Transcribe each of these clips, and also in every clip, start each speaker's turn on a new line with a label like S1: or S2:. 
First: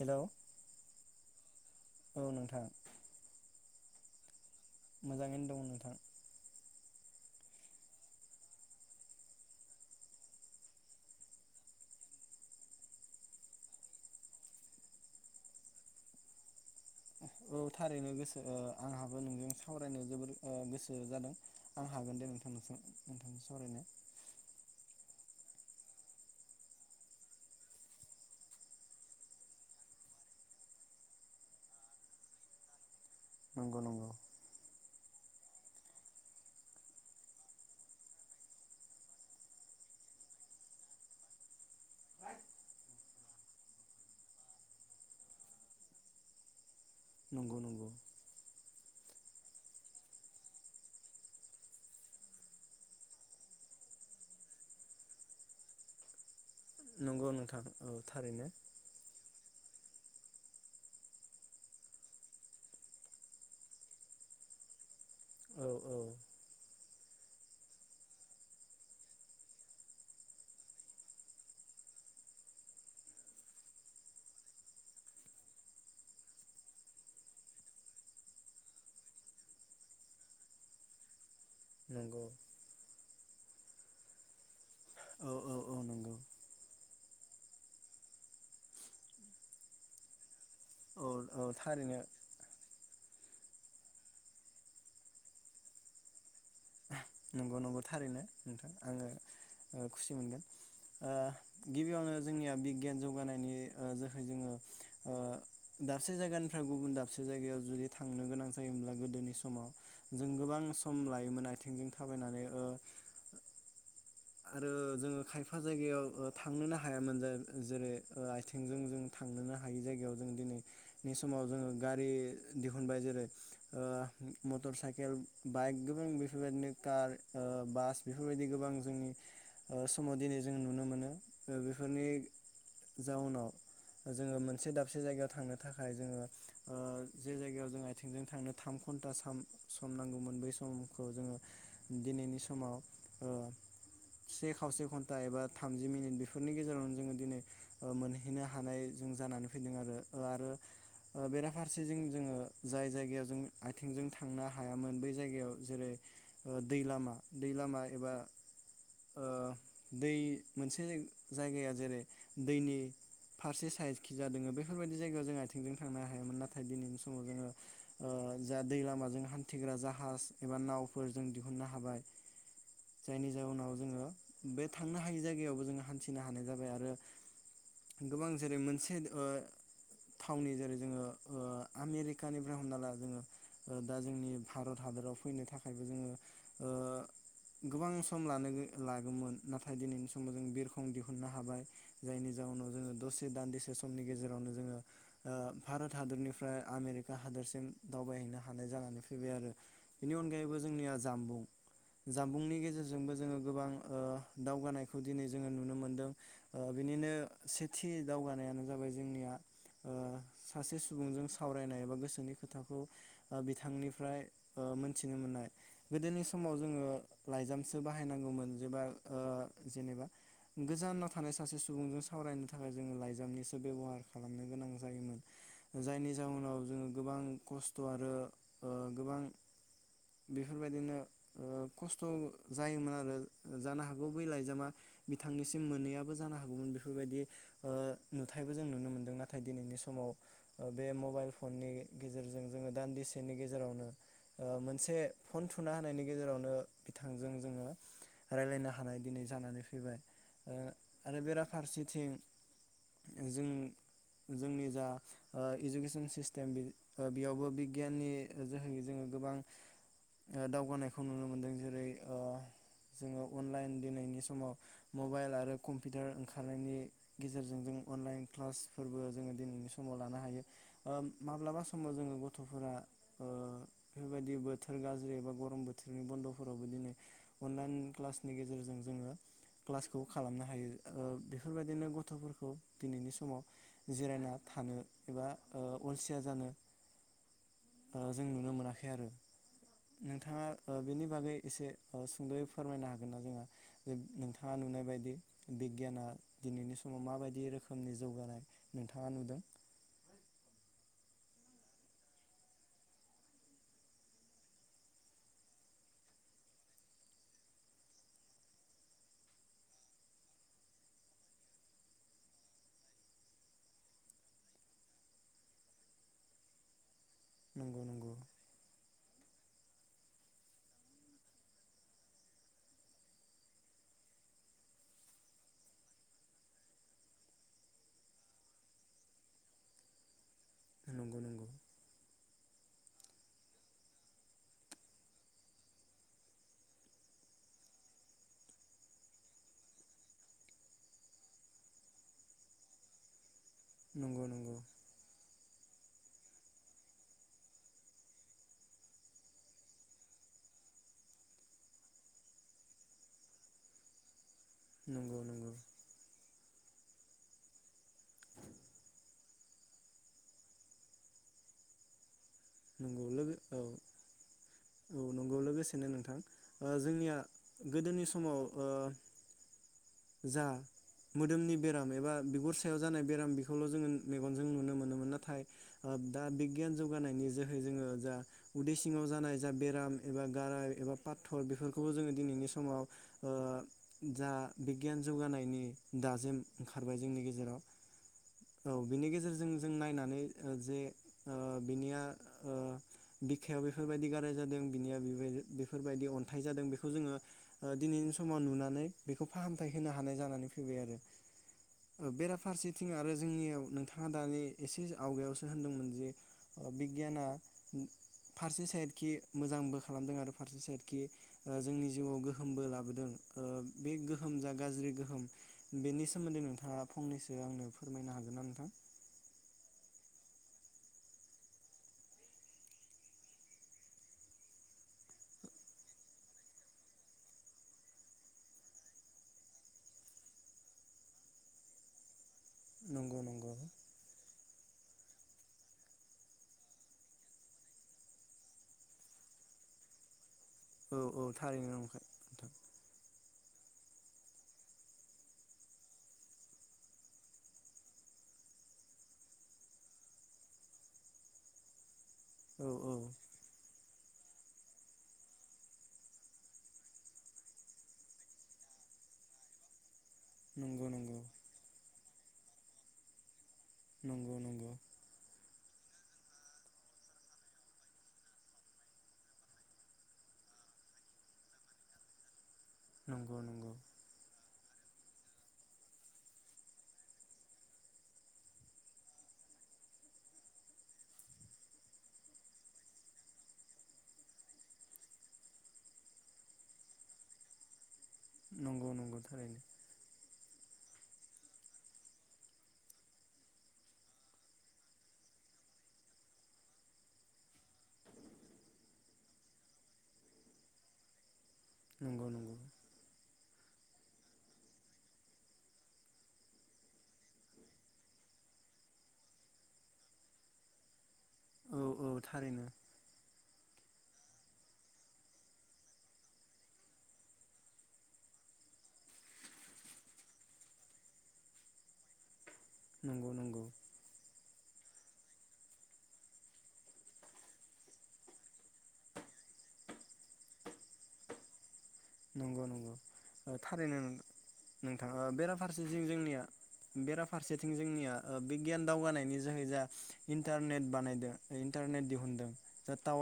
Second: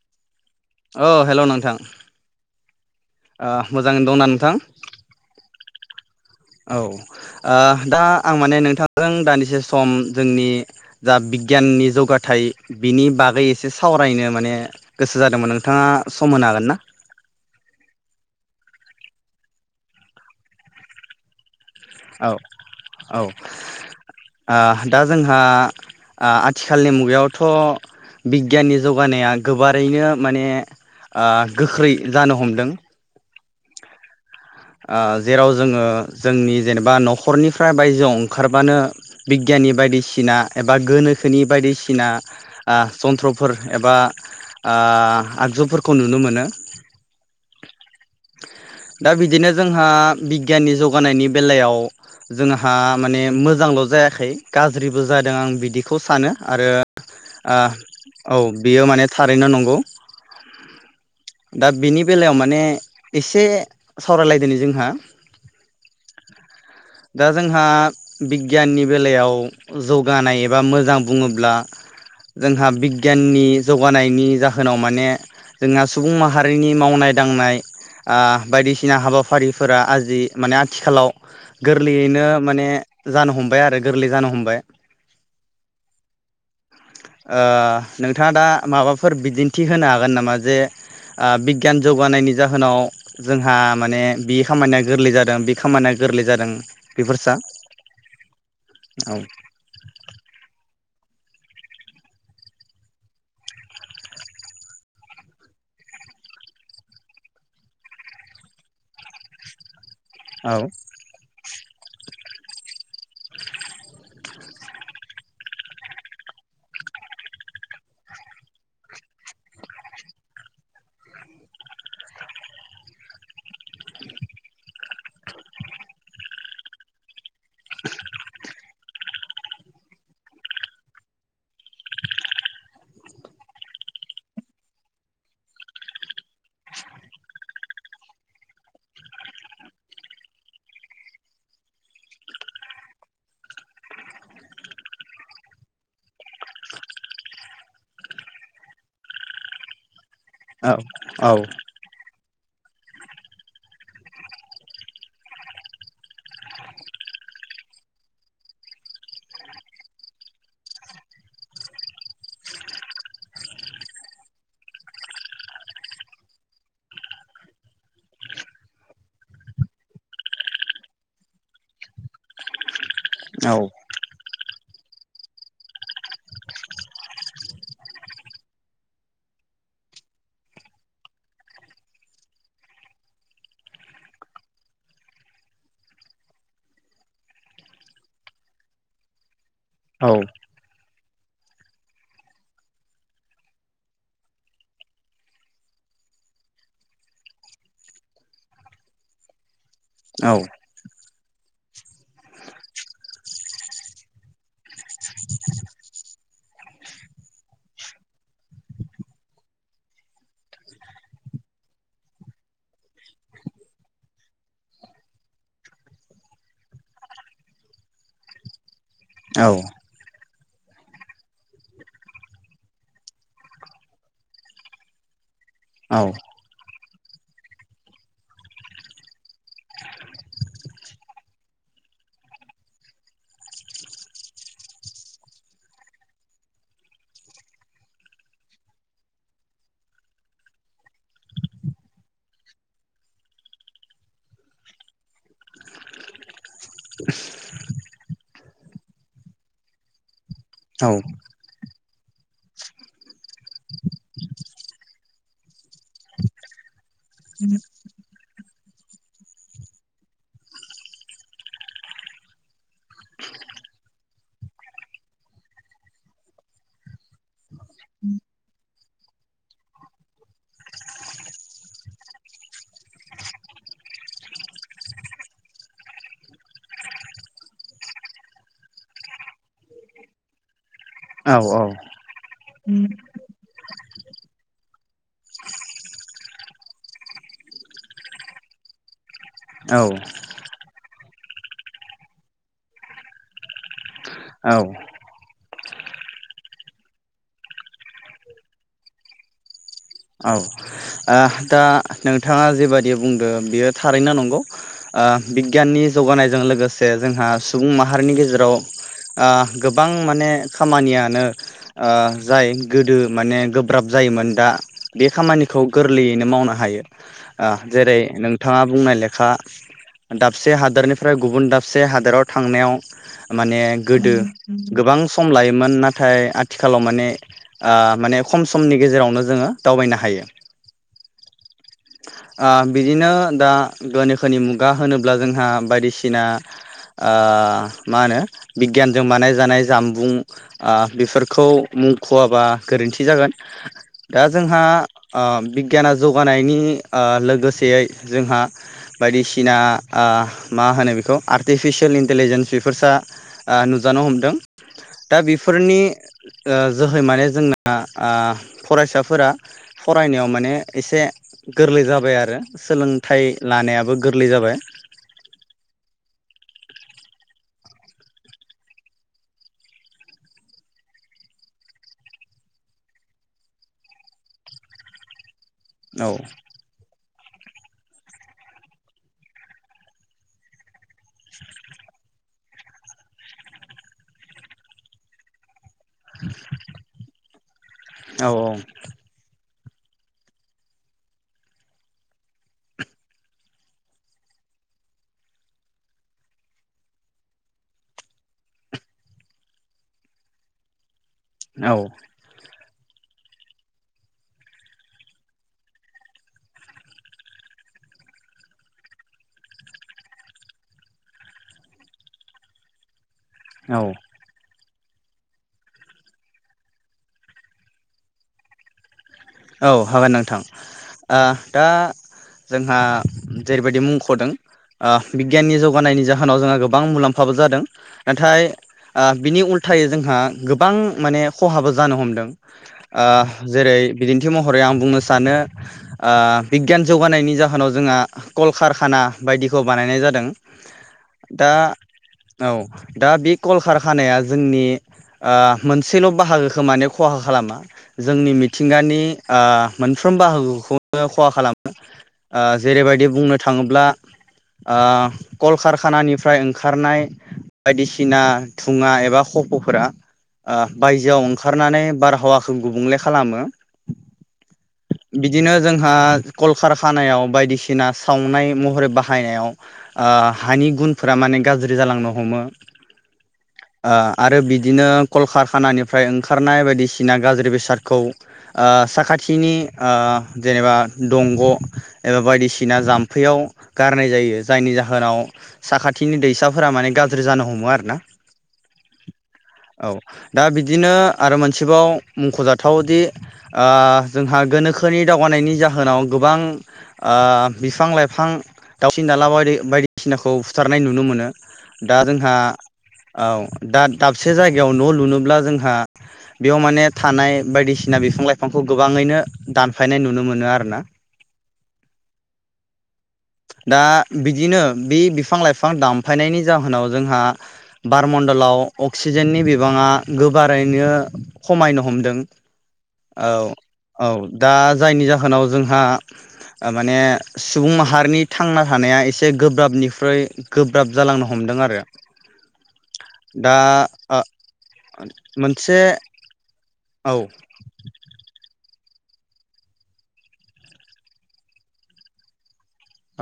S1: हेल'
S2: अ हेल' नोंथां।
S1: औ नोंथां।
S2: मोजाङै दंना नोंथां?
S1: मोजाङैनो दङ नोंथां।
S2: औ आ दा आं माने नोंथांजों दानदिसे सम जोंनि जा बिगियाननि जौगाथायाइ बिनि बागै एसे सावरायनो माने गोसो जादोंमोन नोंथाङा सम होनो हागोन ना?
S1: औ थारैनो गोसो ओ आंहाबो नोंजों सावरायनो जोबोर ओ गोसो जादों। आं हागोन दे
S2: औ
S1: नोंथां
S2: औ ओ
S1: नोंथांजों सावरायनो।
S2: दा जोंहा आ-आथिखालनि मुगायावथ' बिगियाननि जौगानाया गोबारैनो माने आ गोख्रै जानो हमदों
S1: नंगौ नंगौ।
S2: आ जेराव जोङो जोंनि जेनेबा न'खरनिफ्राय बायजोआव ओंखारबानो बिगियाननि बायदिसिना एबा गोनोखोनि बायदिसिना आ जन्थ्रफोर एबा आगजुफोरखौ नुनो मोनो।
S1: नंगौ नंगौ।
S2: दा बि दिनो जोंहा बिगियाननि जौगानायनि बेलायाव जोंहा माने मोजांल' जायाखै गाज्रिबो जादों आं बिदिखौ सानो। आरो
S1: नंगौ
S2: आ
S1: नोंथां
S2: औ
S1: थारैनो
S2: बियो माने थारैनो नं गौ दा बेनि बेलायाव माने एसे सावरायलायदोनि जोंहा।
S1: औ औ।
S2: दा जोंहा बिगियाननि बेलायाव जौगानाय एबा मोजां बुङोब्ला जोंहा बिगियाननि जौगानायनि जाहोनाव माने जोंहा सुबुं माहारिनि मावनाय दांनाय आ बायदिसि ना हाबाफारिफोरा आजि माने आथिखालाव गोरलैयैनो
S1: नंगौ
S2: माने जानो हमबाय आरो गोरलै जानो हमबाय
S1: औ औ औ नंगौ
S2: ओ नोंथाङा दा माबाफोर बिदिन्थि होनो हागोन नामा जे
S1: औ
S2: आ
S1: औ
S2: बिगियान
S1: थारैनो
S2: जौगानायनि जाहोनाव जों हा माने बे खामानिया गोरलै जादों बे खामानिया गोरलै जादों। बेफोरसा
S1: नंगौ नंगौ थारैनो नोंथां आङो
S2: औ
S1: खुसि मोनदों ओ गिबियावनो जोंनिया बिगियान जौगानायनि ओ जोहै जोङो ओ दाबसे जायगानिफ्राय गुबुन दाबसे जायगायाव जुदि थांनो गोनां जायोमोनब्ला गोदोनि समाव जों
S2: औ
S1: गोबां सम लायोमोन आथिंजों थाबायनानै ओ आरो जोङो खायफा जायगायाव ओ थांनोनो हायामोन जेरै आथिंजों जों थांनोनो हायि जायगायाव जों दिनैनि समाव जोङो गारि दिहुनबाय जेरै ओ मटर साइकेल बाइक गोबां बेफोर बायदिनो कार ओ बास बेफोर बायदि गोबां जोंनि ओ समाव दिनै जों नुनो मोनो ओ बेफोरनि जाउनाव जोङो मोनसे दाबसे जायगायाव थांनो थाखाय जोङो ओ जे जायगायाव जों आथिंजों थांनो थाम घन्टा साम सम नांगौमोन बै समखौ जोङो दिनैनि समाव ओ से खावसे घन्टा एबा थामजि मिनिट बेफोरनि गेजेरावनो जोङो दिनै ओ मोनहैनो हानाय जों जानानै फैदों आरो आरो
S2: औ
S1: ओ
S2: औ
S1: बेराफारसेजों जोङो जाय जायगायाव जों आथिंजों थांनो हायामोन बै जायगायाव जेरै ओ दै लामा दै लामा एबा ओ दै मोनसे जाय जायगाया जेरै दैनि फारसे साइदखिजा दङ बेफोरबायदि जायगायाव जोङो आथिंजों थांनो हायामोन नाथाय दिनैनि समाव जोङो ओ जा दै लामाजों हान्थिग्रा जाहाज एबा नावफोर जों दिहुननो हाबाय।
S2: औ
S1: इयुनाव जोङो बे थांनो हायि जायगायावबो जोङो हान्थिनो हानाय जाबाय आरो गोबां जेरै मोनसे ओ थावनि जेरै जोङो ओ आमेरिकानिफ्राय हमना ला जोङो ओ दा जोंनि भारत हादराव फैनो थाखायबो जोङो ओ गोबां सम लानोगो लागौमोन नाथाय दिनैनि समाव जों बिरखं दिहु ननो हाबाय जायनि जाउनाव जोङो दसे दान्दिसे समनि गेजेरावनो जोङो ओ भारत हादोरनिफ्राय आमेरिका हादोरसिम दावबायहैनो हानाय जानानै फैबाय आरो बेनि
S2: औ
S1: अनगायैबो जोंनिया जानबुं जाम्बुंनि गेजेरजों जोङो गोबां ओ दावगानाय खौ दिनै जोङो नुनो मोनदों। ओ बिनिनो सेथि दावगानायानो जाबाय जोंनिया ओ सासे सुबुंजों सावरायनाय एबा गोसोनि खोथाखौ ओ बिथांनिफ्राय ओ मोन्थिनो मोननाय। गोदोनि समाव जोङो लाइजाम सो बाहायनांगौमोन जेबा ओ जेनेबा गोजानाव थानाय सासे सुबुंजों सावरायनो थाखाय जोङो लाइजामनिसो बेब'हार खालामनो गोनां जायोमोन।
S2: औ
S1: जायनि जाउनाव जोङो गोबां खस्थ' आरो ओ गोबां बेफोरबायदिनो ओ खस्थ' जायोमोन आरो जानो हागौ बै लाइजामा बिथांनिसिम मोनैयाबो जानो हागौमोन बेफोरबायदि ओ नुथायबो जों नुनो मोनदों नाथाय दिनैनि समाव ओ बे मबाइल फननि गेजेरजों जोङो दान्दिसेनि गेजेरावनो ओ मोनसे फन थुना होनायनि गेजेरावनो थांजों जोङो रायलायनो हानाय दिनै जानानै फैबाय। ओ आरो बेराफारसे थिं जोंनि जोंनि जा ओय इजुकेसन सिस्टेम ओ बेयावबो बिगियाननि जोहै जोङो गोबां ओ दावगानायखौ नुनो मोनदों। जेरै ओ जोङो अनलाइन दिनैनि समाव मबाइल आरो कम्पिउटार ओंखारनायनि गेजेरजों जों अनलाइन क्लासफोरबो जोङो दिनैनि समाव लानो हायो। ओ माब्लाबा समाव जोङो गथ'फोरा ओ बेबायदि बोथोर गाज्रि एबा गरम बोथोरनि बन्द'फोरावबो दिनै अनलाइन क्लासनि गेजेरजों जोङो क्लासखौ खालामनो हायो। ओ
S2: औ
S1: बेफोरबायदिनो गथ'फोरखौ दिनैनि समाव जिरायना थानो एबा ओ अलसिया जानो ओ जों नुनो मोनाखै आरो।
S2: औ
S1: नोंथाङा ओ बेनि बागै एसे औ सुंद'यै फोरमायनो हागोन ना जोंहा? नोंथाङा नुनाय बायदि। बिगियाना दिनैनि समाव माबायदि रोखोमनि जौगानाय नोंथाङा नुदों।
S2: औ ओ दा नोंथाङा जेबादि बुंदों बियो थारैनो नंगौ। ओ बिगियाननि जौगानायजों लोगोसे जोंहा सुबुं माहारिनि गेजेराव ओ गोबां माने खामानियानो ओ जाय गोदो माने गोब्राब जायोमोन दा बे खामानिखौ गोरलैयैनो मावनो हायो। ओ
S1: नंगौ नंगौ
S2: जेरै नोंथाङा बुंनाय लेखा दाबसे हादोरनिफ्राय गुबुन दाबसे हादोराव थांनायाव माने गोदो गोबां सम लायोमोन नाथाय आथिखालाव माने ओ माने खम समनि गेजेरावनो जोङो दावबायनो हायो।
S1: नंगौ नंगौ।
S2: ओ बिदिनो दा गोनोखोनि मुगा होनोब्ला जोंहा बायदिसिना ओ मा होनो बिगियानजों बानायजानाय जामबुं ओ बेफोरखौ मुंखवाबा गोरोन्थि जागोन। दा
S1: नंगौ।
S2: जोंहा
S1: नंगौ
S2: ओ बि बिगियाना जौगानायनि ओ लोगोसेयै जोंहा बायदिसिना ओ मा होनो बेखौ आर्टिफिसियेल इन्टलिजेन्स बेफोरसा ओ नुजानो हमदों। दा
S1: नंगौ
S2: बेफोरनि ओ जोहै माने जोंना आं फरायसा फोरा फरायनायाव माने एसे गोरलै जाबाय आरो।
S1: नंगौ
S2: सोलोंथाइ
S1: लोगो औ
S2: लानायाबो गोरलै जाबाय।
S1: औ नंगौ लोगोसेनो नोंथां ओ जोंनिया गोदोनि समाव ओ जा मोदोमनि बेराम एबा बिगुर सायाव जानाय बेराम बेखौल जोङो मेगनजों नुनो मोनोमोन नाथाय ओ
S2: औ
S1: दा बिगियान जौगानायनि जोहै जोङो जा उदै सिङाव जानाय जा बेराम एबा गाराय एबा पाथर बेफोरखौबो जोङो दिनैनि समाव ओ जा बिगियान जौगानायनि दाजेम ओंखारबाय जोंनि गेजेराव। औ बिनि गेजेरजों जों नायनानै ओ जे ओ बिनिया ओ बिखायाव बेफोरबायदि गाराय जादों बिनिया बेबायदि बेफोरबायदि अन्थाइ जादों बेखौ जोङो ओ दिनैनि समाव नुनानै बेखौ फाहामथाय होनो हानाय जानानै फैबाय आरो।
S2: औ
S1: ओ बेराफारसे थिं आरो जोंनियाव नोंथाङा दानि एसे आवगायावसो होनदोंमोन जे बिगियाना फारसे साइडखि मोजांबो खालामदों आरो फारसे साइडखि ओ जोंनि जिउआव गोहोमबो लाबोदों। ओ
S2: औ
S1: बे गोहोम जा गाज्रि गोहोम बेनि सोमोन्दै नोंथाङा फंनैसो आंनो फोरमायनो हागोन ना नोंथां?
S2: औ हागोन नोंथां ओ दा जोंहा जेरैबायदि मुंख'दों ओ बिगियाननि जौगानायनि जाहोनाव जोंहा गोबां मुलाम्फाबो जादों नाथाय ओ बिनि उल्थायै जोंहा गोबां माने खहाबो जानो हमदों।
S1: नंगौ
S2: ओ
S1: नंगौ।
S2: जेरै बिदिन्थि महरै आं बुंनो सानो ओ बिगियान जौगानायनि जाहोनाव जोंहा कल कारखाना बायदिखौ बानायनाय जादों।
S1: औ औ
S2: दा
S1: थारैनो नंखाय नोंथां।
S2: औ दा बे कल कारखानाया जोंनि ओ मोनसेल बाहागोखो माने खहा खालामा जोंनि मिथिं थिंगानि ओ मोनफ्रोम बाहागोखौनो खहा खालामो। ओ
S1: औ औ
S2: जेरैबायदि बुंनो थाङोब्ला ओ कलकारखानानिफ्राय ओंखारनाय बायदिसिना दुङा एबा खफ'फोरा ओ
S1: नंगौ नंगौ
S2: बायजोआव ओंखारनानै बारहावाखौ गुबुंले खालामो।
S1: नंगौ नंगौ।
S2: बिदिनो जोंहा कलकार खानायाव बायदिसिना सावनाय महरै बाहायनायाव आ हानि गुनफोरा माने गाज्रि जालांनो हमो।
S1: नंगौ नंगौ।
S2: ओ आरो बिदिनो कलकारखानानिफ्राय ओंखारनाय बायदिसिना गाज्रि बेसादखौ ओ साखाथिनि ओ जेनेबा दंग' एबा बायदिसिना जाम्फैयाव गारनाय जायो जायनि जाहोनाव साखाथिनि दैसाफोरा माने गाज्रि जानो हमो आरोना।
S1: नंगौ नंगौ थारैनो।
S2: औ दा बिदिनो आरो मोनसेबाव मख'जाथावदि आ जोंहा गोनोखोनि दावगानायनि जाहोनाव गोबां आ बिफां लाइफां दाउसिन दावला बाय बायदिसिनाखौ बुथारनाय नुनो मोनो। दा
S1: नंगौ
S2: जोंहा
S1: नंगौ।
S2: औ दा दाबसे जायगायाव न' लुनोब्ला जोंहा बेयाव माने थानाय बायदिसि सिना बिफां लाइफांखौ गोबाङैनो दानफायनाय नुनो मोनो आरोना
S1: औ औ थारैनो
S2: दा बिदिनो बे बिफां लाइफां दामफायनायनि जाहोनाव जोंहा बारमण्डलाव अक्सिजेननि बिबाङा गोबारैनो खमायनो हमदों
S1: नंगौ
S2: औ
S1: नंगौ
S2: औ दा जायनि जाहोनाव जोंहा ओ माने सुबुं माहारिनि थांना थानाया एसे गोब्राबनिख्रुइ गोब्राब जालांनो हमदों आरो
S1: ओ
S2: दा
S1: थारैनो नोंथाङा
S2: मोनसे
S1: बेराफारसेथिं जोंनिया
S2: औ
S1: बेराफारसेथिं जोंनि ओ बै‌ गियान दावगानायनि जोहै जा इन्टारनेट बानायदों इन्टारनेट दिहुनदों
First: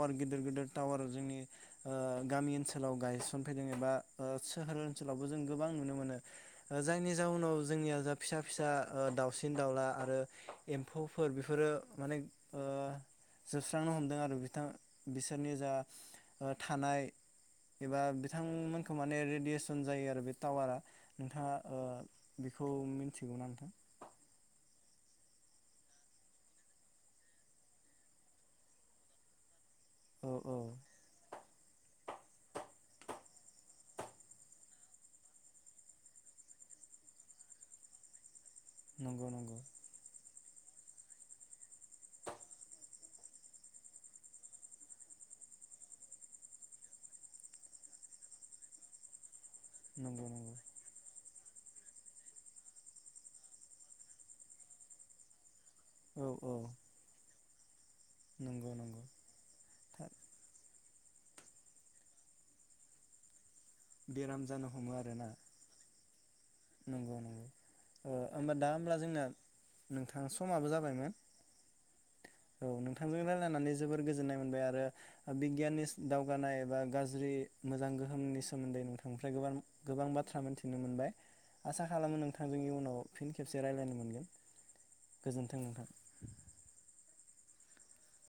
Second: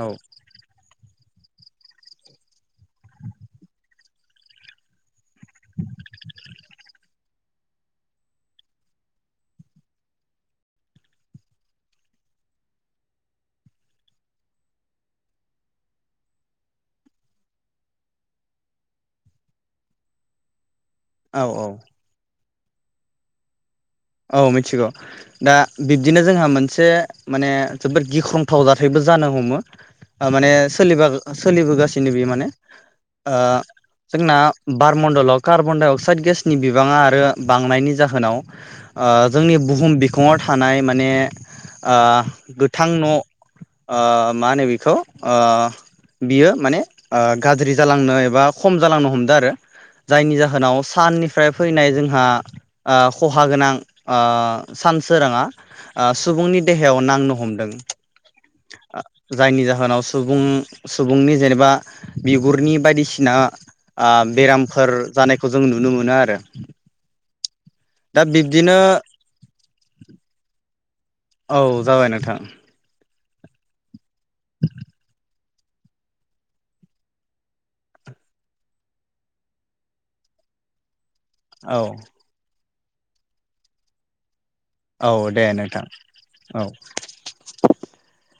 S2: औ
S1: गिदिर गिदिर टावार जोंनि ओ गामि ओनसोलाव गायसनफैदों एबा सहोर दाबो जों गोबां नुनो मोनो जायनि जाउनाव जोंनिया जा फिसा फिसा ओ दाउसिन दाउला आरो एम्फौफोर बेफोरो माने ओ जोबस्रांनो हमदों आरो बिथां बिसोरनि जा ओ थानाय एबा बिथांमोनखौ माने रेडियेस खम जायो आरो बे टावारा
S2: औ
S1: नोंथाङा
S2: औ
S1: ओ बेखौ मिथिगौना नोंथां?
S2: औ मिथिगौ दा बिब्दिनो जोंहा मोनसे माने जोबोद गिख्रंथाव जाथायबो जानो हमो
S1: औ
S2: ओमाने
S1: औ
S2: सोलि बा सोलिबोगासिनो बेयो माने ओ जोंना बारमण्डलाव कार्बन दडाइ अक्साइद गेसनि बिबाङा आरो बांनायनि जाहोनाव ओ
S1: नंगौ
S2: जोंनि
S1: नंगौ
S2: बुहुम बिखङाव था थानाय माने ओ गोथां न' ओ मा होनो बेखौ ओ बियो माने ओ गाज्रि जालांनो एबा खम जालांनो हमदों आरो
S1: नंगौ
S2: जायनि
S1: नंगौ
S2: जाहोनाव साननि फ्राय फैनाय जोंहा खहा गोनां ओ सान सोराङा ओ
S1: औ औ
S2: सुबुंनि देहायाव नांनो हम दों
S1: नंगौ
S2: आ
S1: नंगौ
S2: जायनि जाहोनाव
S1: थार
S2: सुबुं सुबुंनि जेनेबा बिगुरनि बायदिसिना आ
S1: बेराम जानो
S2: बेरामफोर
S1: हमो आरोना
S2: जानायखौ जों नुनो मोनो आर
S1: नंगौ नंगौ ओ ओमबा दा
S2: बिब्दिनो
S1: होमब्ला जोंना नोंथां समाबो जाब बायमोन
S2: औ जाबाय नोंथां
S1: थांजों रायलायनानै जोबोद गोजोननाय मोनबाय आरो आ बिगियाननिस दावगानाय एबा गाज्रि मोजां गोहोमनि सोमोन्दै नोंथांनिफ्राय गोबां गोबां बाथ्रा मोनथिनो मोनबाय।
S2: औ
S1: आसा खालामो नोंथांजोंनि उनाव फिन खेबसे रायलायनो मोनगोन।
S2: औ दे नोंथां औ। [inaudible]